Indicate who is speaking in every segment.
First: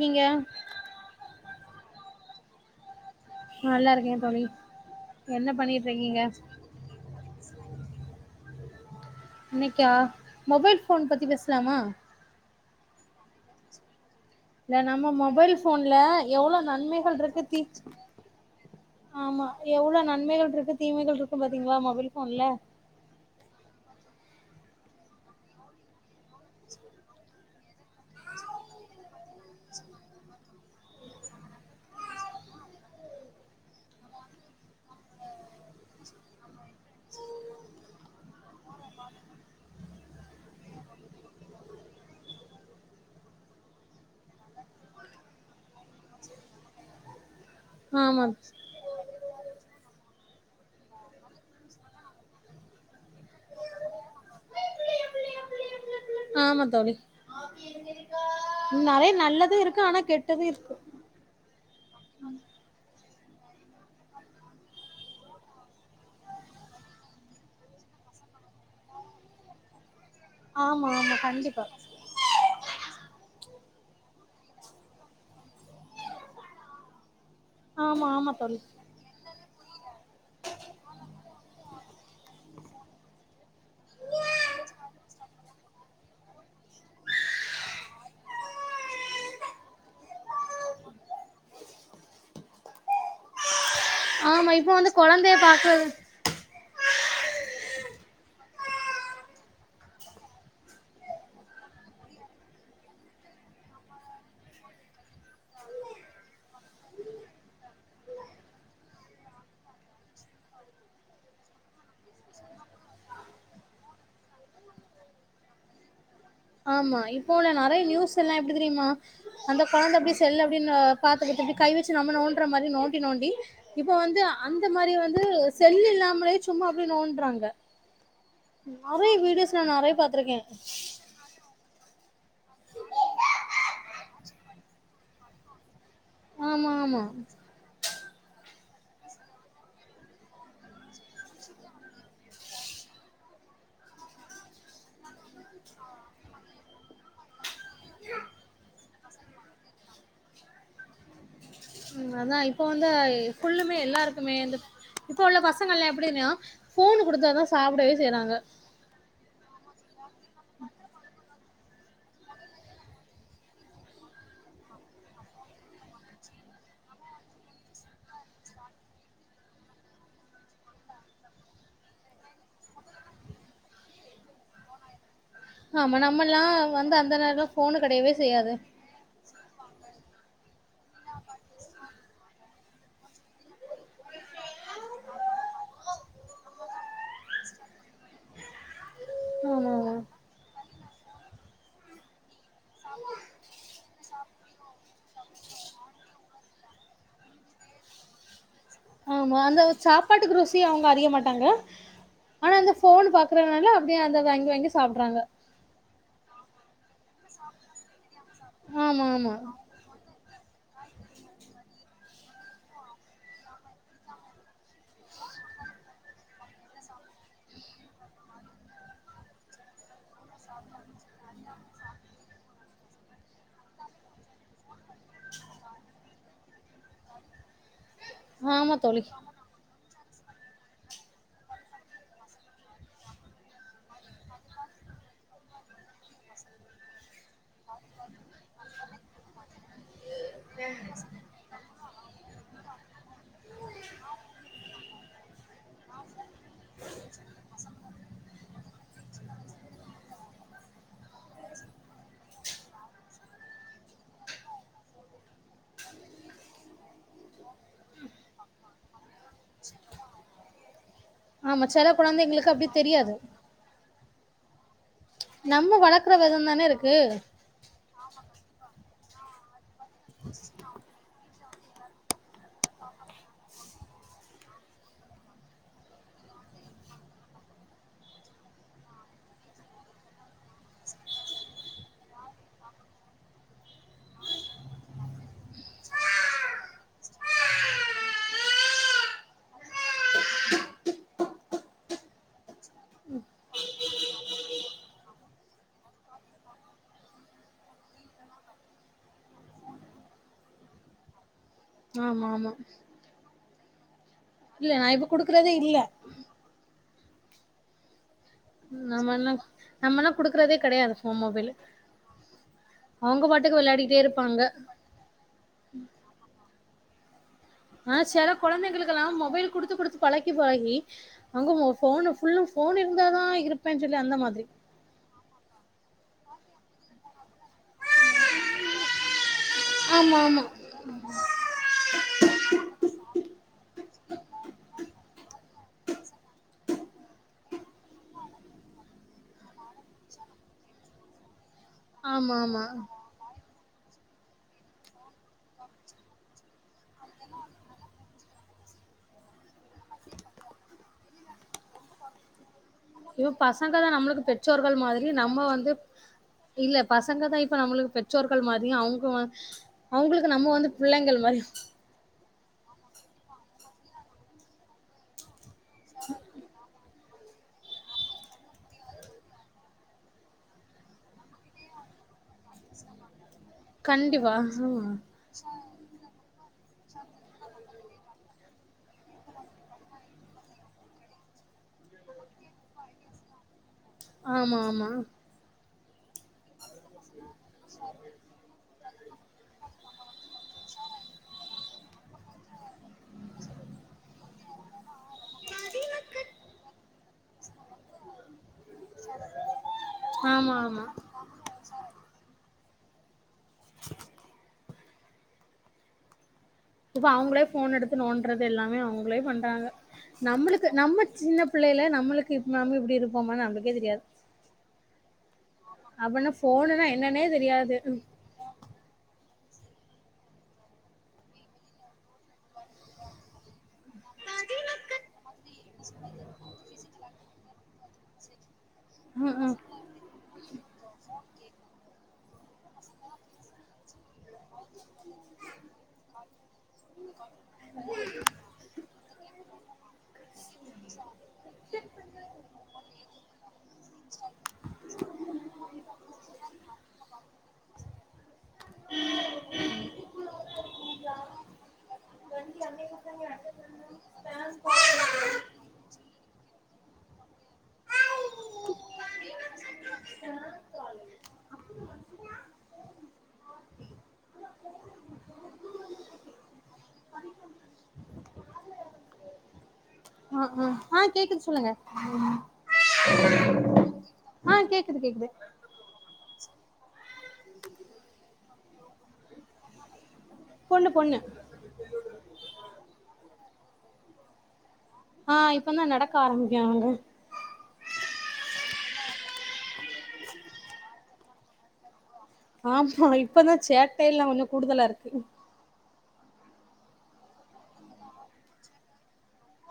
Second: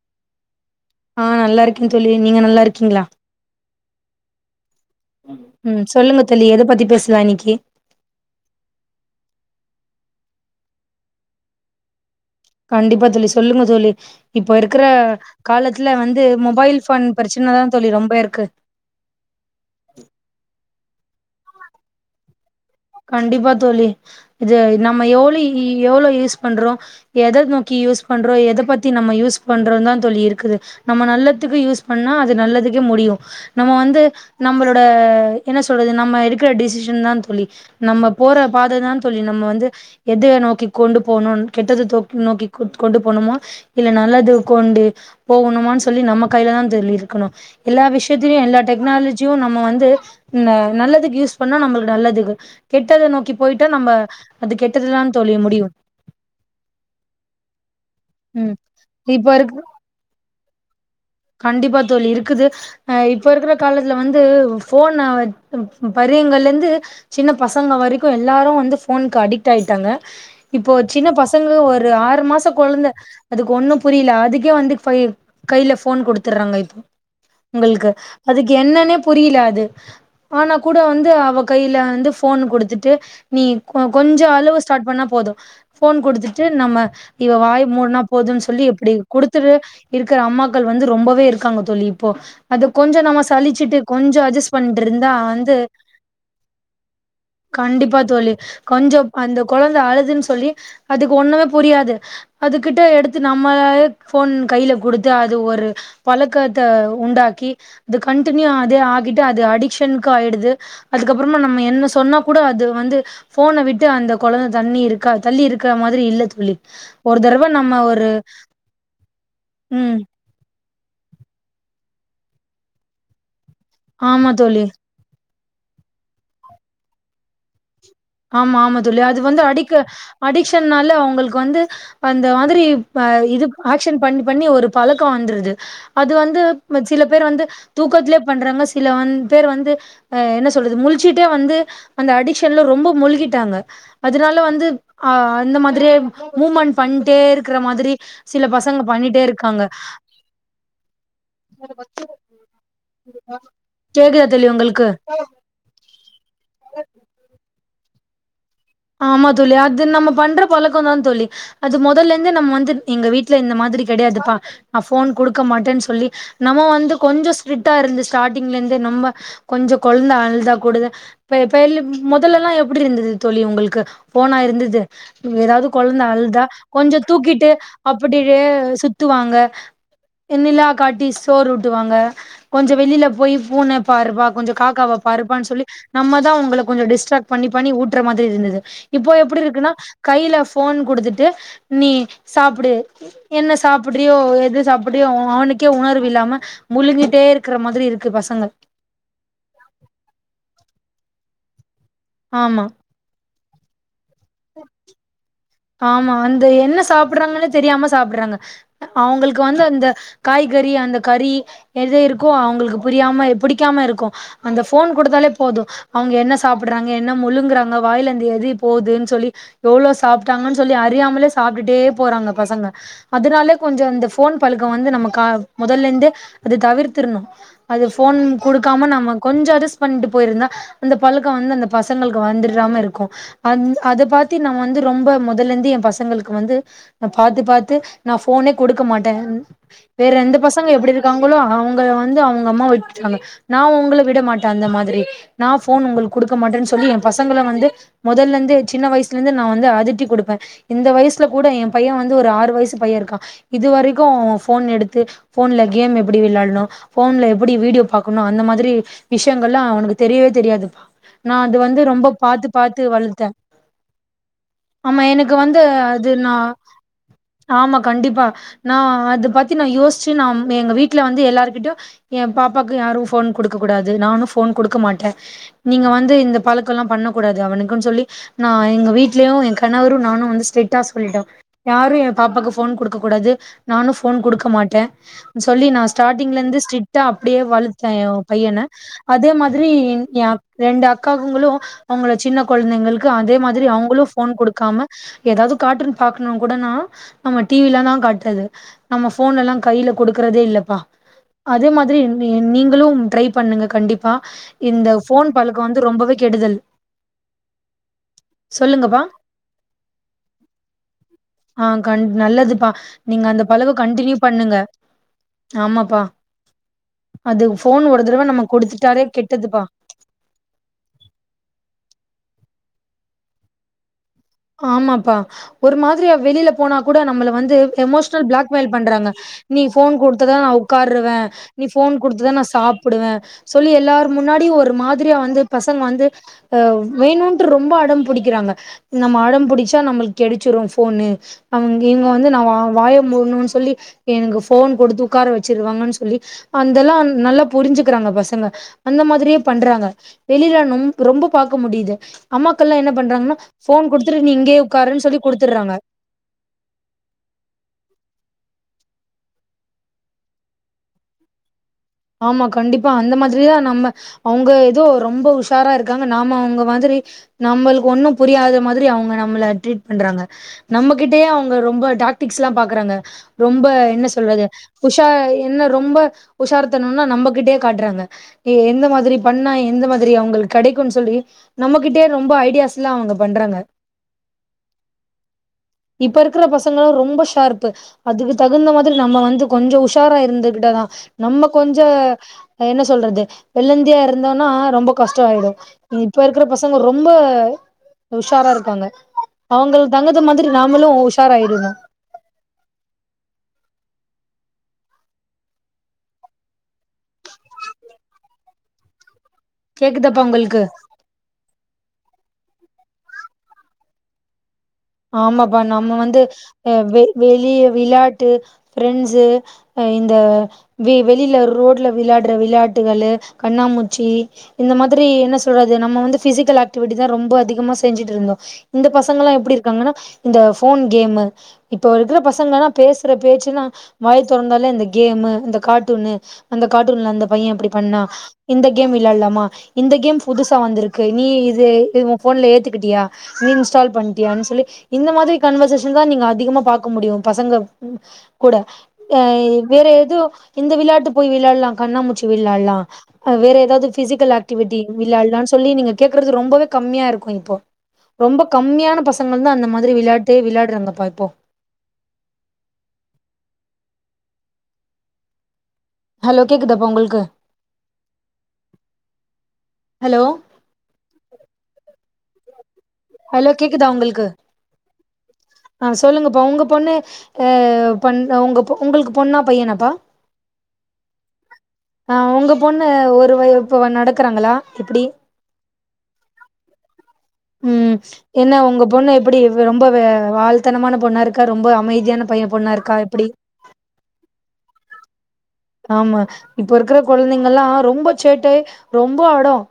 Speaker 1: நீங்க
Speaker 2: ஆஹ் நல்லா இருக்கேன் தோழி நீங்க நல்லா இருக்கீங்களா
Speaker 1: நல்லா இருக்கேன் தோழி என்ன
Speaker 2: ம்
Speaker 1: பண்ணிட்டு இருக்கீங்க
Speaker 2: சொல்லுங்க தோழி எதை பத்தி பேசலாம் இன்னிகி
Speaker 1: இன்னைக்கா மொபைல் போன் பத்தி பேசலாமா
Speaker 2: கண்டிப்பா தோழி சொல்லுங்க தோழி இப்போ
Speaker 1: இல்ல
Speaker 2: இருக்கிற
Speaker 1: நம்ம மொபைல்
Speaker 2: காலத்துல
Speaker 1: போன்ல
Speaker 2: வந்து
Speaker 1: எவ்ளவு
Speaker 2: மொபைல் ஃபோன்
Speaker 1: நன்மைகள் இருக்கு தீ
Speaker 2: பிரச்சனதா தோழி ரொம்ப இருக்கு
Speaker 1: ஆமா எவ்ளவு நன்மைகள் இருக்கு தீமைகள் இருக்கும் பாத்தீங்களா மொபைல் போன்ல
Speaker 2: கண்டிப்பா தோழி இது நம்ம எவ்ளவு எவ்ளோ யூஸ் பண்றோம் எத நோக்கி யூஸ் பண்றோம் எத பத்தி நம்ம யூஸ் பண்றோம் தான் தோழி இருக்குது நம்ம நல்லதுக்கு யூஸ் பண்ணா அது நல்லதுக்கே முடியும் நம்ம வந்து நம்மளோட என்ன சொல்றது நம்ம எடுக்கிற டிசிஷன் தான் தோழி நம்ம போற பாததான் தோழி நம்ம வந்து எத நோக்கி கொண்டு போணும் கெட்டததுக்கி நோக்கி கத் கொண்டு போணுமோ இல்ல நல்லது கொண்டு போவணுமோ சொல்லி நம்ம கையிலதான்தோழி இருக்கணும் எல்லா
Speaker 1: ஆமா
Speaker 2: விஷயத்தலயையும் எல்லா டெக்னாலஜியும் நம்ம வந்து ன்ன நல்லதுக்கு யூஸ் பண்ணா நம்மளுக்கு நல்லதுக்கு கெட்டத நோக்கி போயிட்டா நம்ம அது கெட்டதுலாம்னு தோழிலிய முடியும்
Speaker 1: ஆமா தோழி
Speaker 2: ம்
Speaker 1: நெறய நல்லதும் இருக்கு ஆனா கெட் து இருக்கு
Speaker 2: கண்டிப்பா தோழி இருக்குது ஆஹ் இப்போ இருக்கிற காலத்தில வந்து ஃபோன ம் ம் பரியங்கள்லேருந்து சின்ன பசங்கள் வரைக்கோ எல்லோரோ வந்து ஃபோனுக்கு அடிக்ட் ஆகிட்டாங்க இப்போ
Speaker 1: ஆமா
Speaker 2: சின்ன
Speaker 1: ஆமா
Speaker 2: பசங்க
Speaker 1: கண்டிப்பா
Speaker 2: ஒரு ஆறு மாச கொழந்த அதுக்கு ஒண்ணு புரியல அதுக்கே வந்து ஃபவ் கைல ஃபோன் கொடுத்துட்றாங்க இப்போ உங்களுக்கு
Speaker 1: ஆமா ஆமா
Speaker 2: அதுக்கு
Speaker 1: தோழி
Speaker 2: என்னன்னே புரியல அது ஆனா கூட வந்து அவ கையில வந்து போன் கொடுத்துட்டு நீ கு கொஞ்சோ அழுவ ஸ்டார்ட் பண்ணா போது போன் குடுத்துட்டு நம்ம இவ வாய மூடினா போதுன்னு சொல்லி எப்படி குடுத்துட்டு இருக்கிற அம்மா கள் வந்து ரொம்பவே இருக்காங்க தோழி இப்போ அத கொஞ்சோ நம்ம சலிச்சுட்டு கொஞ்சம்
Speaker 1: ஆமா
Speaker 2: அஜஸ்
Speaker 1: இப்ப
Speaker 2: பண்ணிட்டு
Speaker 1: வந்து
Speaker 2: இருந்தா
Speaker 1: கொழந்தைய
Speaker 2: வந்து
Speaker 1: பாக்குறது
Speaker 2: கண்டிப்பா தோழி கொஞ்சோ அந்த கொழந்த அழுதுன்னு சொல்லி அதுக்கு ஒண்ணுமே புரியாது அதுகிட்ட எடுத்து நம்மளே போன் கையில கொடுத்து அ து ஒரு பழக்கத்த உண்டாக்கி அது கன்டீனியூ அதே ஆக்கிட்டு அது அடிக்ஷனுக்கு ஆயிடுது அதுக்கப்பறமா நம்ம என்ன சொன்னா கூட அது வந்து போன விட்டு அந்த கொழந்த தண்ணி இருக்க தள்ளி இருக்க மாரி இல்ல தோழி
Speaker 1: ஆமா
Speaker 2: ஒரு
Speaker 1: இப்போ உள்ள
Speaker 2: தடவ
Speaker 1: நெறய
Speaker 2: நம்ம ஒரு
Speaker 1: நியூஸ் எல்லா எப்டி தெரியுமா அந்த கொழந்தை
Speaker 2: ம்
Speaker 1: அப்படி செல்ல அப்டின்னு பாத்துக்கிட்டு இப்டி கை வச்ச நம நோன்ற மாரி நோண்டி நோண்டி இப்ப வந்து
Speaker 2: ஆமா தோழி
Speaker 1: அந்த மாரி வந்து செல்லு இல்லாமலே சும்மா அப்டே நோன்றாங்க
Speaker 2: ஆமா ஆமா தோழி அது வந்து அடி
Speaker 1: பாத்திருக்கே
Speaker 2: அடிக்ஷன்னால அவங்களுக்கு வந்து அந்த மாதிரி அஹ் இது ஆக்ஷன் பண்ணி பண்ணி ஒரு பழக்கொ வந்துருது அது வந்து
Speaker 1: ஆமா ஆமா
Speaker 2: சில பேர் வந்து தூக்கத்திலயே பண்றாங்க சில வந்து பேர் வந்து ஆஹ் என்ன சொல்றது முலிச்சுட்டே வந்து அந்த அடிக்ஷன்ல ரொம்ப முழுகிட்டாங்க அதனால வந்து அஹ் அந்த மாதிரியே மூமெண்ட் பண்ணிட்டே இருக்கிற மாதிரி சில பசங்க பண்ணிட்டே இருக்காங்க
Speaker 1: உம் அதான் இப்ப வந்து ஃபுல்லுமே
Speaker 2: கேக்குதா
Speaker 1: எல்லாருக்குமே
Speaker 2: தோழி
Speaker 1: இந்த
Speaker 2: உங்களுக்கு
Speaker 1: இப்ப உள்ள பசங்க எல்லா எப்படின்னா போனு கொடுத்தான் சாப்பிடவே செய்யறாங்க
Speaker 2: ஆமா தோழி அது நம்ம பண்ற பழக்கம் தான் தோழி அது முதல்ல இந்தே நம்ம வந்து எங்க வீட்டுல இந்த மாதிரி கிடையாதுப்பா நா போன் கொடுக்க மாட்டேன்னு சொல்லி நம்ம வந்து கொஞ்சோ ஸ்ட்ரிட்டா இருந்து ஸ்டார்டிங்ல இருந்தே நம்ம கொஞ்சோ கொலந்த அழுதா கூடுது இப் பேல முதல்லெல்லா எப்டி இருந்தது தோழி உங்களுக் க்கு போனா இருந்தது ஏதாவது
Speaker 1: ஆமா
Speaker 2: கொழந்த
Speaker 1: நம்மல்லா
Speaker 2: அழுதா
Speaker 1: வந்து
Speaker 2: கொஞ்சோ
Speaker 1: அந்த நேரத்துல
Speaker 2: தூக்கிட்டு
Speaker 1: ஃபோனு கெடையவே
Speaker 2: அப்படியே
Speaker 1: செய்யாது
Speaker 2: சுத்துவாங்க என்னிலா காட்டி சோர் ஊட்டுவாங்க கொஞ்சோ வெளியில போய் பூனை பாருப்பா கொஞ்சோ காக்காவை பாருப்பான்னு சொல்லி நம்ம தான் உங்கள கொஞ்சோ டிஸ்ட்ராக்ட் பண்ணி பண்ணி ஊட்டுற மாதிரி இருந்தது அ [inaudible] இப்போ எப்புடி
Speaker 1: ஆமா
Speaker 2: இருக்குன்னா
Speaker 1: ஆமா
Speaker 2: கையில ஃபோன் குடுத்துட்டு நீ சாப்டு என்ன சாப்படுறியோ எது அப்படியு அவனுக்கே உணர்வு இல்லாம முழுங்கிட்டே இருக்குற மாதிரி இருக்கு பசங்க
Speaker 1: ஆமா அந்த சாப்பாட்டுக்கு ருசி அவங்க அறிய மாட் டாங்க ஆனா
Speaker 2: ஆமா
Speaker 1: அந்த ஃபோன் பாக்குறனால அப்டியே அத வாங்கி வாங்கி சாப்டறாங்க
Speaker 2: ஆமா அந்த என்ன சாப்படுறாங்கன்னு தெரியாம சாப்படுறாங்க
Speaker 1: ஆமா ஆமா
Speaker 2: அவங்களுக்கு வந்து அந்த காய் கறி அந்த கறி எது இருக்கோ அவங்களுக்கு புரியாம புடிக்காம இருக்கு அந்த ஃபோன் குடுத்தாலே போது அவங்க என்ன சாப்படுறாங்க என்ன முழுங்குறாங்க வாயிலர்ந்து எது போதுன்னு சொல்லி எவ்ளோ சா ப்டாங்கன்னு சொல்லி அறியாமலே சாப்பிட்டுட்டே போறாங்க பசங்க அதனால கொஞ்சோ இந்த ஃபோன் பழுக்கம் வந்து நம்ம கா நம்ம மொதல்ல இருந்ததே அது தவிர்த்திரணு அது ஃபோன்
Speaker 1: ஆமா
Speaker 2: குடுக்காம
Speaker 1: தோழி
Speaker 2: நம்ம கொஞ்ச அட்ஜஸ் பண்ணிட்டு போயிருந்தா அந்த பழக்கோ வந்து அந்த பசங்களுக்கு வந்துறாம இருக்கு அந் அத பாத்தி நம்ம வந்து ரொம்ப மொதல்ல இருந்தே என் பசங்களுக்கு வந்து நா பாத்து பாத் து நா ஃபோனே குடுக்க மாட்டே வேற எந்த பசங்க எப்படி இருக்காங்களோ அவங்க வந்து அவங்க அம்மா விட்ருவாங்க நா உங்கள விட மாட்டே அந்த மாதிரி நா ஃபோன் உங்களுக்கு குடுக்க மாட்டேன்னு சொல்லி என் பசங்கள வந்து மொதல்ல இருந்தே சின்ன வயசுலேர்ந்தே நா வந்து அதட்டி குடுப்பே இந்த வயசுல கூட என் பைய வந்து ஒரு ஆறு வயசு பைய இருக்கா இதுவரைக்கு அவ ஃபோன் எடுத்து ஃபோன்ல கேம் எப்டி விளையாடணு ஃபோன்ல எப்படி வீடியோ பாக்கணு அந்த மாதிரி விஷயங்கள்லா அவனக்கு தெரியவே தெரியாதுப்பா நா அது
Speaker 1: ஆமா
Speaker 2: வந்து
Speaker 1: செல
Speaker 2: ரொம்ப பாத்து
Speaker 1: கொழந்தைங்களுக்கு அப்டி
Speaker 2: பாத்து
Speaker 1: தெரியாது
Speaker 2: வளத்தே ஆமா எனக்கு வந்து
Speaker 1: நம்ம
Speaker 2: அது
Speaker 1: வளக்குற
Speaker 2: நா
Speaker 1: விதம் தானே இருக்கு
Speaker 2: ஆமா கண்டிப்பா நா அது பத்தி நா யோச் ச்சு நா எங்க வீட்ல வந்து எல்லாரு கிட்ட ஏன் பாப்பாக்கு யாரும் ஃபோன் குடுக்கக்கூடாது நானும் ஃபோன் குடுக்க மாட்டே நீங்க வந்து இந்த பழக்கோ எல்லா பண்ணக்கூடாது அவனுக்குன்னு சொல்லி நா எங்க வீட்லயு எங் கணவரு நானு வந்து ஸ்ட்ரிக்ட்டா சொல்லிட்டோ யாரும் ஏன் பாப்பாக்கு ஃபோன் குடுக்கக்கூடாது நானும் ஃபோன் குடுக்க மாட்டே சொல்லி நா ஸ்டார்ட்டிங்ல இருந்து ஸ்ட்ரிக்டா அப்படியே வளத்தே என் பையன அதே மாதிரி ஏன் அக் ரெண்டு அக்காகுங்களு அவங்கள சின்ன கொழந்தைங்களுக்கு அதே மாதிரி அவங்களு ஃபோன் குடு க்காம ஏதாவது கார்ட்டூன் பாக்கணுன் கூடனா நம்ம டிவிலதா காட்றது நம்ம ஃபோன் எல்லா கையில குடுக்குறதே இல்லப்பா அதே மாதிரி
Speaker 1: ஆமா
Speaker 2: நீ
Speaker 1: ஆமா
Speaker 2: நீங்களும் ட்ரை பண்ணுங்க கண்டிப் பா
Speaker 1: இல்ல நா
Speaker 2: இந்த
Speaker 1: இப்ப
Speaker 2: ஃபோன்
Speaker 1: குடுக்குறதே
Speaker 2: பழக்கோ
Speaker 1: இல்ல
Speaker 2: வந்து ரொம்பவே கெடுதல் சொல்லுங்கப்பா
Speaker 1: நம்மல்லா நம்மல்லா குடுக்குறதே கெடையாது ஃபோன் மொபைலு
Speaker 2: ஆஹ் கண் நல்லதுப்பா
Speaker 1: அவங்க
Speaker 2: நீங்க அந்த
Speaker 1: பாட்டுக்கு
Speaker 2: பழக்கோ
Speaker 1: வெளையாடிட்டே
Speaker 2: கண்டினியூ
Speaker 1: இருப்பாங்க
Speaker 2: பண்ணுங்க ஆமாப்பா அது ஃபோன் ஒரு
Speaker 1: ஆஹ்
Speaker 2: தடவ
Speaker 1: செல
Speaker 2: நம்ம குடுத்துட்டாலே
Speaker 1: கொழந்தைங்களுக்கெல்லா மொபைல்
Speaker 2: கெட்டதுப்பா
Speaker 1: குடுத்து குடுத்து பழகி பழகி அங்க ஃபோனு ஃபுல்லு ஃபோன் இருந்தாதா இருப்பேன்னு [unintelligible]
Speaker 2: ஆமாப்பா ஒரு மாதிரியா வெளியில போனா கூட நம்மள வந்து எமோஷனல் பிளாக்மெயில் பண்றாங்க நீ ஃபோன்
Speaker 1: ஆமா
Speaker 2: குடுத்தாதா
Speaker 1: ஆமா
Speaker 2: நா உக்காருவே நீ ஃபோன் குடுத்தாதா நா சாப்டுவே சொல்லி எல்லாரும் முன்னாடியும் ஒரு மாதிரியா வந்து பசங்க வந்து அஹ் வேணும்ட்டு ரொம்ப அடம் பிடிக்கிறாங்க நம்ம அடம் புடிச்சா நம்மளுக்கு கெடைச்சிரு போன்னு அவங்க இவங்க வந்து
Speaker 1: ஆமா
Speaker 2: நான் வா
Speaker 1: ஆமா
Speaker 2: வாய முடணும்ன்னு சொல்லி எனக்கு போன் கொடுத்து உட்கார வச்சிருவாங்கன்னு சொல்லி அதந்தெல்லாம் நல்லா புரிஞ்சுக்கறாங்க பசங்க அந்த மாதிரியே பண்றாங்க வெளியில ரொம்ப பாக்க முடியுது அம்மா மக்கல்லாம் என்ன
Speaker 1: இப்ப
Speaker 2: பண்றாங்கன்னா
Speaker 1: பசங்க
Speaker 2: ஃபோன்
Speaker 1: தான் நம்மளுக்கு
Speaker 2: குடுத்துட்டு நீ இங்கயே
Speaker 1: பெற்றோர்கள்
Speaker 2: உக்காருன்னு
Speaker 1: மாதிரி
Speaker 2: சொல்லி
Speaker 1: நம்ம
Speaker 2: குடுத்துர்றாங்க
Speaker 1: வந்து இல்ல பசங்க தான் இப்ப நம்மளுக்கு பெற்றோர் பெற்றோர்கள் மாதிரி அவங்க அவங்களுக்கு நம்ம வந்து பிள்ளைகள் மாதிரியும்
Speaker 2: ஆமா கண்டிப்பா அந்த மாதிரிதான் நம்ம அவங்க ஏதோ ரொம்ப உசா உசாரா இருக்காங்க நாம அவங்க மாதிரி நம்மளுக்கு ஒண்ணு புரியாத மாதிரி அவங்க நம்மளை ட்ரீட் பண்றாங்க நம்மகிட்டயே அவங்க ரொம்ப டாக்டிக்ஸ் லா பாக்குறாங்க ரொம்ப என்ன
Speaker 1: கண்டிப்பா
Speaker 2: சொல்றது உஷா என்ன ரொம்ப உஷார் சொன்னம்னா நம்மகிட்டயே காட்டுறாங்க எந்த மாதிரி பண்ணா எந்த மாதிரி அவங்களுக்கு கிடைக்குனு சொல்லி நம்மகிட்டே ரொம்ப ஐடியாஸ் லா அவங்க பண்றாங்க
Speaker 1: ஆமா ஆமா
Speaker 2: இப்ப இருக்கிற பசங்களும் ரொம்ப ஸ் சுதார்ப்பு அதுக்கு தகுந்த மாதிரி நம்ம வந்து கொஞ்சம் உஷ் உசாரா இருந்துக்கிட்டாதா நமக் கொஞ்ச என்ன சொல்றது வெள்ளந்தியா இருந்தோன்னா ரொம்ப கஷ்ட ஆயிடு இப்ப இருக்கிற பசங்க ரொம்ப உஷாரா இருக்கு இருக்காங்க அவங்க தங்கது மாதிரி
Speaker 1: ஆமா ஆமா
Speaker 2: நாமளும் உஷார் ஆய்டன்னு
Speaker 1: இப்ப அவங்களே போன் எடுத்து நோன்றது எல்லாமே அவங்களே பண் றாங்க
Speaker 2: கேக்குதாப்பா உங்களுக்கு
Speaker 1: நம்மளுக்கு நம்ம சின்ன பிள்ளைல நம்மளுக்கு இப்ப நாம இப்படி இருப்போமனு நம்பளுக்கே தெரியாது
Speaker 2: ஆமாப்பா நம்ம வந்து
Speaker 1: அப்பனா போனுனா
Speaker 2: வெ
Speaker 1: என்னன்னே
Speaker 2: வெளிய
Speaker 1: தெரியாது
Speaker 2: விளையாட்டு ஃபிரெண்ட்ஸு அஹ் இந்த வெ வெளியில ரோட்ல விளையாடுற விளையாட்டுகள் கண்ணாமூச்சி இந்த மாதிரி என்ன சொல்றாது நம்ம வந்து பிசிக்கல் ஆக்டிவிட்டி தான் ரொம்ப அதிகமா செஞ்சுட்டு இருந்தோ இந்த பசங்கலா
Speaker 1: ம்
Speaker 2: எப்டி
Speaker 1: ம்
Speaker 2: இருக் இந்த போன் கேமு இப்ப இருக்கிற பசங்கனா பேசுற பேச்சல்லா வாய் தொறந்தாலே இந்த கேமு இந்த கார்ட்டூனு அந்த கார்ட்டூன்ல அந்த பையன் அப்படி பண்ணா இந்த கேம் விலையாட்லாமா இந்த கேம் புதுசா வந்திருக்கு நீ இது உ போன்ல ஏத்துக்கிட்டியா நீ இன்ஸ்டால் பண்ணிட்டியா தோழி இந்த மாதிரி கான்வகேஷன் தான் நீங்க அதிகமா பார்க்க முடியும் பசங்க கூட வேற ஏதோ இந்த விளாட்டு போய் விளாடலாம் கண்ணாமூச்சி விளாடலாம் வேறு ஏதாவது பிசிக்கல் ஆக்டிவிட்டி விளையாடலான்னு சொல்லி நீங்க கேக்குறது ரொம்ப ரொம்பவே கம்மியா இருக்கும் இப்போ ரொம்ப கம்மியான பசங் ங்க தா அந்தமாதி மாதிரி விளையாட்டு விளையாடுறாங்கப்பா இப்போ ஹலோ கேக்குதாப்ப உங்களுக்கு ஹலோ
Speaker 1: ஆஹ் ஹ் ஆஹ் கேக்குது சொல்லுங்க [unintelligible]
Speaker 2: ஹலோ கேக்குதா உங்களுக்கு
Speaker 1: ஆ கேக்குது கேக்குது
Speaker 2: ஆஹ் சொல்லுங்கப்ப உங்க பொண்ணு யா பண் உங்க உங்களுக்கு பொண்ணா பையனப்பா
Speaker 1: பொண்ணு பொண்ணு
Speaker 2: ஆஹ் உங்க பொண்ணு ஒரு வய இப்போ நடக்குறாங்களா
Speaker 1: ஆஹ் இப்ப தான் நடக்க ஆரம்பிக்காங்க
Speaker 2: உம் என்ன உங்க பொண்ணு எப்டி ரொம்ப வாழ்தனமான பொண்ணா இருக்கா ரொம்ப அமைதியான பைய பொண்ணா இருக்கா
Speaker 1: ஆமாம்
Speaker 2: எப்டி
Speaker 1: இப்பதான் சேட்டை எல்லா கொஞ்சம் கூடுதலா இருக்கு
Speaker 2: ஆமா இப்ப இருக்கிற கொழந்தைங்க எல்லா ரொம்ப சேட்டை ரொம்ப அடம்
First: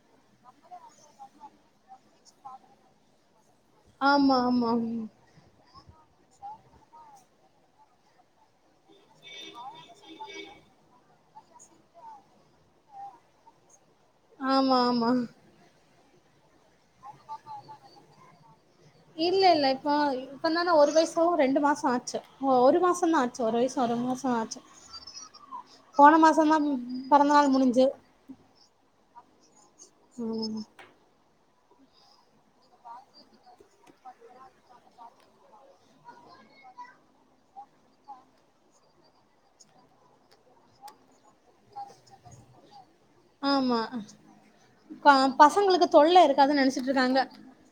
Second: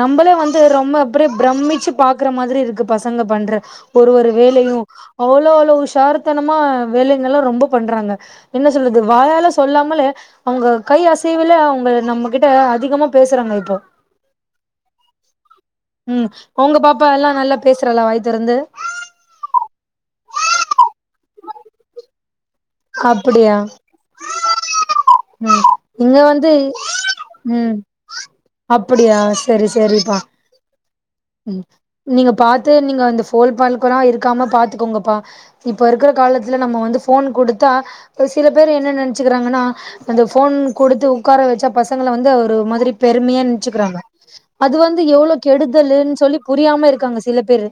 Speaker 2: நம்மளே வந்து ரொம்ப அப்டியே பிரமிச்சு பாக்குற மாதிரி இருக்கு பசங்க பண்ற ஒரு ஒரு
Speaker 1: ஆமா ஆமா
Speaker 2: வேலையும் அவ்ளோ அளவு சார்த்தனமா வேலைங்க எல்லா ரொம்ப பண்றாங்க என்ன சொல்றது வாயால சொல்லா மலே அவங்க கை அசைவுல அவங்க நம்ம கிட்ட அதிகமா பேசுறாங்க இப்போ
Speaker 1: ஆமா ஆமா
Speaker 2: உம் உங்க பாப்
Speaker 1: இல்ல இல்ல இப்போ இப்பந்தானே ஒரு வயசும் ரெண்டு மாசம் ஆச்சு ஓ ஒரு மாசம் தான் ஆச்சு ஒரு
Speaker 2: அப்டியா
Speaker 1: வயசு ஒரு மாச ஆச்சு
Speaker 2: ம் இங்க
Speaker 1: போன மாசம்
Speaker 2: வந்து
Speaker 1: தான் பிறந்த நாள்
Speaker 2: ம்
Speaker 1: முடிஞ்சு
Speaker 2: அப்படியா சரி சரிப்பா
Speaker 1: ம்
Speaker 2: நீங்க பாத்து நீங்க அந்த போன் பாக்காம இருக்காம பாத்துக்கோங்கப்பா இப்ப இருக்கிற காலத்துல நம்ம வந்து போன் குடு தா சில பேர் என்ன நினைச்சுக்கிறாங்கன்னா அந்த போன் குடுத்து உட்கார வச்சா பசங்களை வந்து ஒரு மாதிரி பெருமையா
Speaker 1: ஆமா
Speaker 2: நெனச்சுக்கிறாங்க அது வந்து
Speaker 1: ப
Speaker 2: எவ்ளோ
Speaker 1: பசங்களுக்கு
Speaker 2: கெடுதலுன்னு
Speaker 1: தொல்ல
Speaker 2: சொல்லி
Speaker 1: இருக்காதுன்னு
Speaker 2: புரியாம
Speaker 1: நினைச்சிட்டு இருக்காங்க
Speaker 2: சில பேரு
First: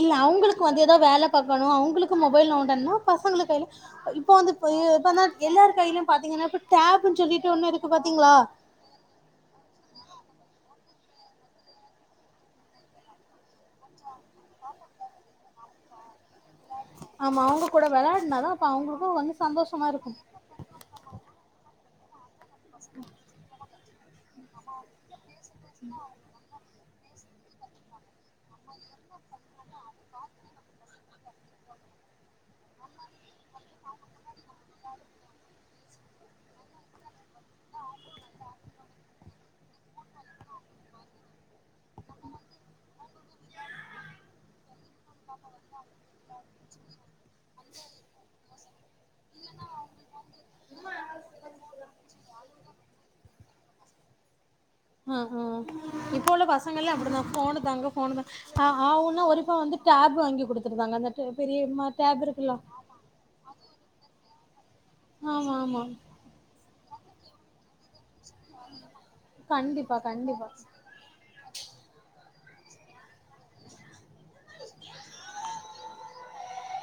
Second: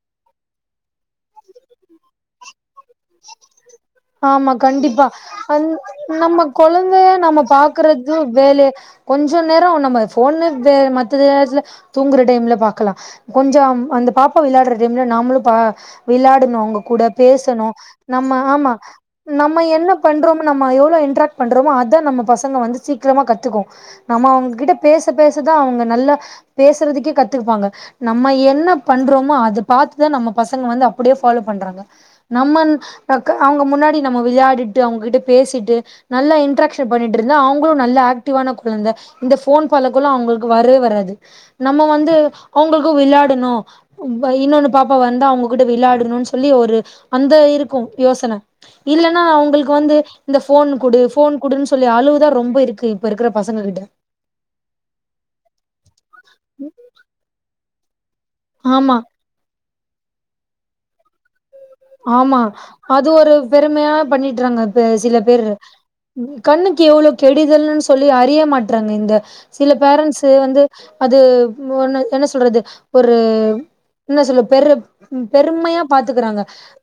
Speaker 1: இல்ல அவங்களுக்கு வந்து ஏதோ வேலை பாக் கணும் அவங்களுக்கு மொபைல் நோண்டனு பசங்க கையில இப்போ
Speaker 2: ஆமா
Speaker 1: வந்து இப்ப
Speaker 2: கண்டிப்பா
Speaker 1: இப்பந்தா
Speaker 2: அந்
Speaker 1: எல்லார் கையிலயு
Speaker 2: நம்ம
Speaker 1: பாத்தீங்கன்னா இப்ப
Speaker 2: கொழந்தைய
Speaker 1: டேப்ன்னு
Speaker 2: நம்ம
Speaker 1: சொல்லிட்டு ஒண்ணு இருக்கு
Speaker 2: பாக்குறது
Speaker 1: பாத்தீங்களா
Speaker 2: வேலை கொஞ்சம் நேரம் நம்ம போன்னு மத்த நேரத்தில தூங்குற டைம்ல பாக்கலாம் கொஞ்சம் அந்த பாப்பா விளையாடுற டைம்ல நாமளும் விளையாடணும் அவுங் கூட
Speaker 1: ஆமா அவங்க
Speaker 2: பேசணும்
Speaker 1: கூட
Speaker 2: நம்ம
Speaker 1: விளையாடுனாதான் அப்ப
Speaker 2: ஆமா
Speaker 1: அவங்களுக்கு வந்து
Speaker 2: நம்ம
Speaker 1: சந்தோஷமா
Speaker 2: என்ன
Speaker 1: இருக்கும்
Speaker 2: பண்றோமோ நம்ம எவ்ளோ இன்ராக்ட் பண்றோமே அதான் நம்ம பச வந்து சீக்கிரமா கத்துக்கும் நம்ம அவங்ககிட்ட பேச பேசதான் அவங்க நல்லா பேசுறதுக்கே கத்து இருப்பாங்க நம்ம என்ன பண்றமோ அதை பாத்துதான் நம்ம பசங்க வந்து அப்டியே ஃபாலோ பண்றாங்க நம்ம க அவங்க முன்னாடி நம்ம விளையாடிட்டு அவங்ககிட்ட பேசிட்டு நல்லா இன்ட்ராகஷன் பண்ணிட்டு இருந்தா அவங்களும் நல்ல ஆக்டிவான குழந்தை இந்த போன் பல குலம் அவங்களுக்கு வரவே வராது நம்ம வந்து அவங்களுக்கும் விளையாடணும் இன்னொன்னு பாப்பா வந்து அவங்க விளையாடணும்னு சொல்லி ஒரு அந்த இருக்கும் யோசனை இல்லைன்னா அவங்களுக்கு வந்து இந்த போன் குடு போன் குடுன்னு சொல்லி அளவுதான் ரொம்ப இருக்கு இப்ப இருக்கிற பசங்க கிட்ட
Speaker 1: ஹ ஹ இப்போ உள்ள பசங்கள் எல்லாம் அப்படிதான் போனு தாங்க ஃபோனு தா ஆ
Speaker 2: ஆமா
Speaker 1: ஆவுன்னா ஒழுங்கா வந்து ஆப் வாங்கி குடுத்துருக்காங்க [unintelligible]
Speaker 2: ஆமா அது ஒரு பெருமையா பண்ணிட்டுறாங்க பா சில பேரு
Speaker 1: ஆமா ஆமா
Speaker 2: கண்ணு க்கு எவ்ளோ கெடுதல் சொ சொல்லி அறிய மாட்றாங்க இந்த சில
Speaker 1: கண்டிப்பா
Speaker 2: பேரன்ஸ்சு
Speaker 1: கண்டிப்பா
Speaker 2: வந்து அது வா என்ன ஸ் சொல்றது ஒரு [unintelligible] என்ன சொல்ல பெரு பெருமையா பாத்துக்கறாங்க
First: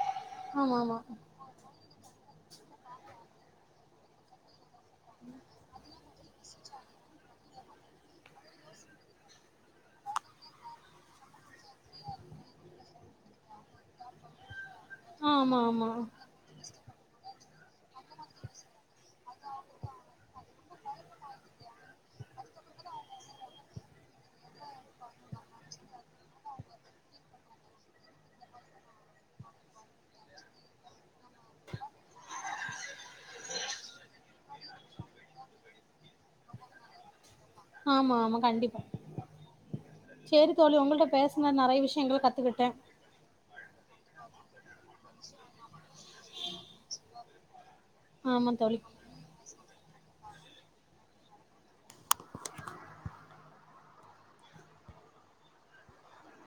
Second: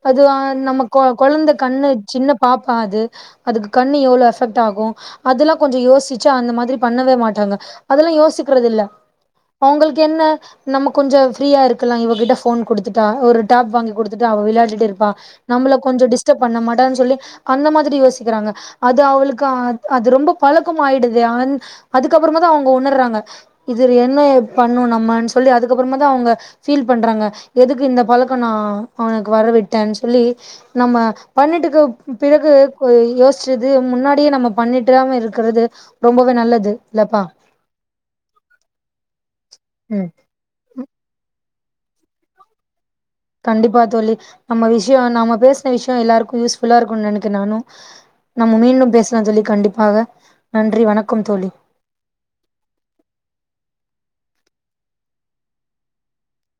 Speaker 2: அது
Speaker 1: ஆமா
Speaker 2: நம்ம
Speaker 1: ஆமா
Speaker 2: கொ குழந்த கண்ணு சின்ன பாப்பா அது அதுக்கு கண்ணு எவ்ளோ அஃபெக்ட் ஆகும் அதெல்லாம் கொஞ்சம் யோசிச் ச்ச அந்த மாதிரி பண்ணவே மாட்டாங்க அதெல்லாம் யோசிக்கிறது இல்ல அவங்களுக்கு என்ன நம்ம கொஞ்சோ ஃப்ரீயா இருக்கலாம் இவ கிட்ட ஃபோன் கொடுத் த்துட ஒரு டாப் வாங்கி கொடுத்துட்டா அவ விளையாடிட் இருப்பா
Speaker 1: ஆமா
Speaker 2: நம்மல
Speaker 1: ஆமா
Speaker 2: கொஞ்சம் டிஸ்டப் பண்ண மாட்டா சொல்லி அந்த மாதிரி யோசிக்கிறாங்க அது அவளுக்கு அது அது ரொம்ப பழக்கம் ஆயிடுது அதுக்கப்புறமாதான் அவங்க உணர்றாங்க இது என்ன பண்ணும் நம்மனு சொல்லி அதுக்கப்புறமா தான் அவங்க ஃபீல் பண்றாங்க எதுக்கு இந்த பழக்கம் நா அவனுக்கு வரவிட் பிறகு யோசிச்சது முன்னாடியே நம்ம பண்ணிடாம இருக்கிறது ரொம்பவே நல்லது இல்லப்பா
Speaker 1: ஆமா ஆமா கண்டிப்பா
Speaker 2: ம்
Speaker 1: செரி தோழி உங்கள்ட பேச நா நிறைய விஷயங்கள கத்துக்கிட்டே
Speaker 2: கண்டிப்பா தோழி நம்ம விஷயம் நம்ம பேசுன விஷயம் எல்லாருக்கும் யூஸ்ஃபுல்லா இருக்கும் நினைக்க நானு
Speaker 1: ஆமா
Speaker 2: நம்ம
Speaker 1: தோழி
Speaker 2: மீண்டும் பேசலா தோழி கண்டிப் ஆக நன்றி வணக்கம் தோழி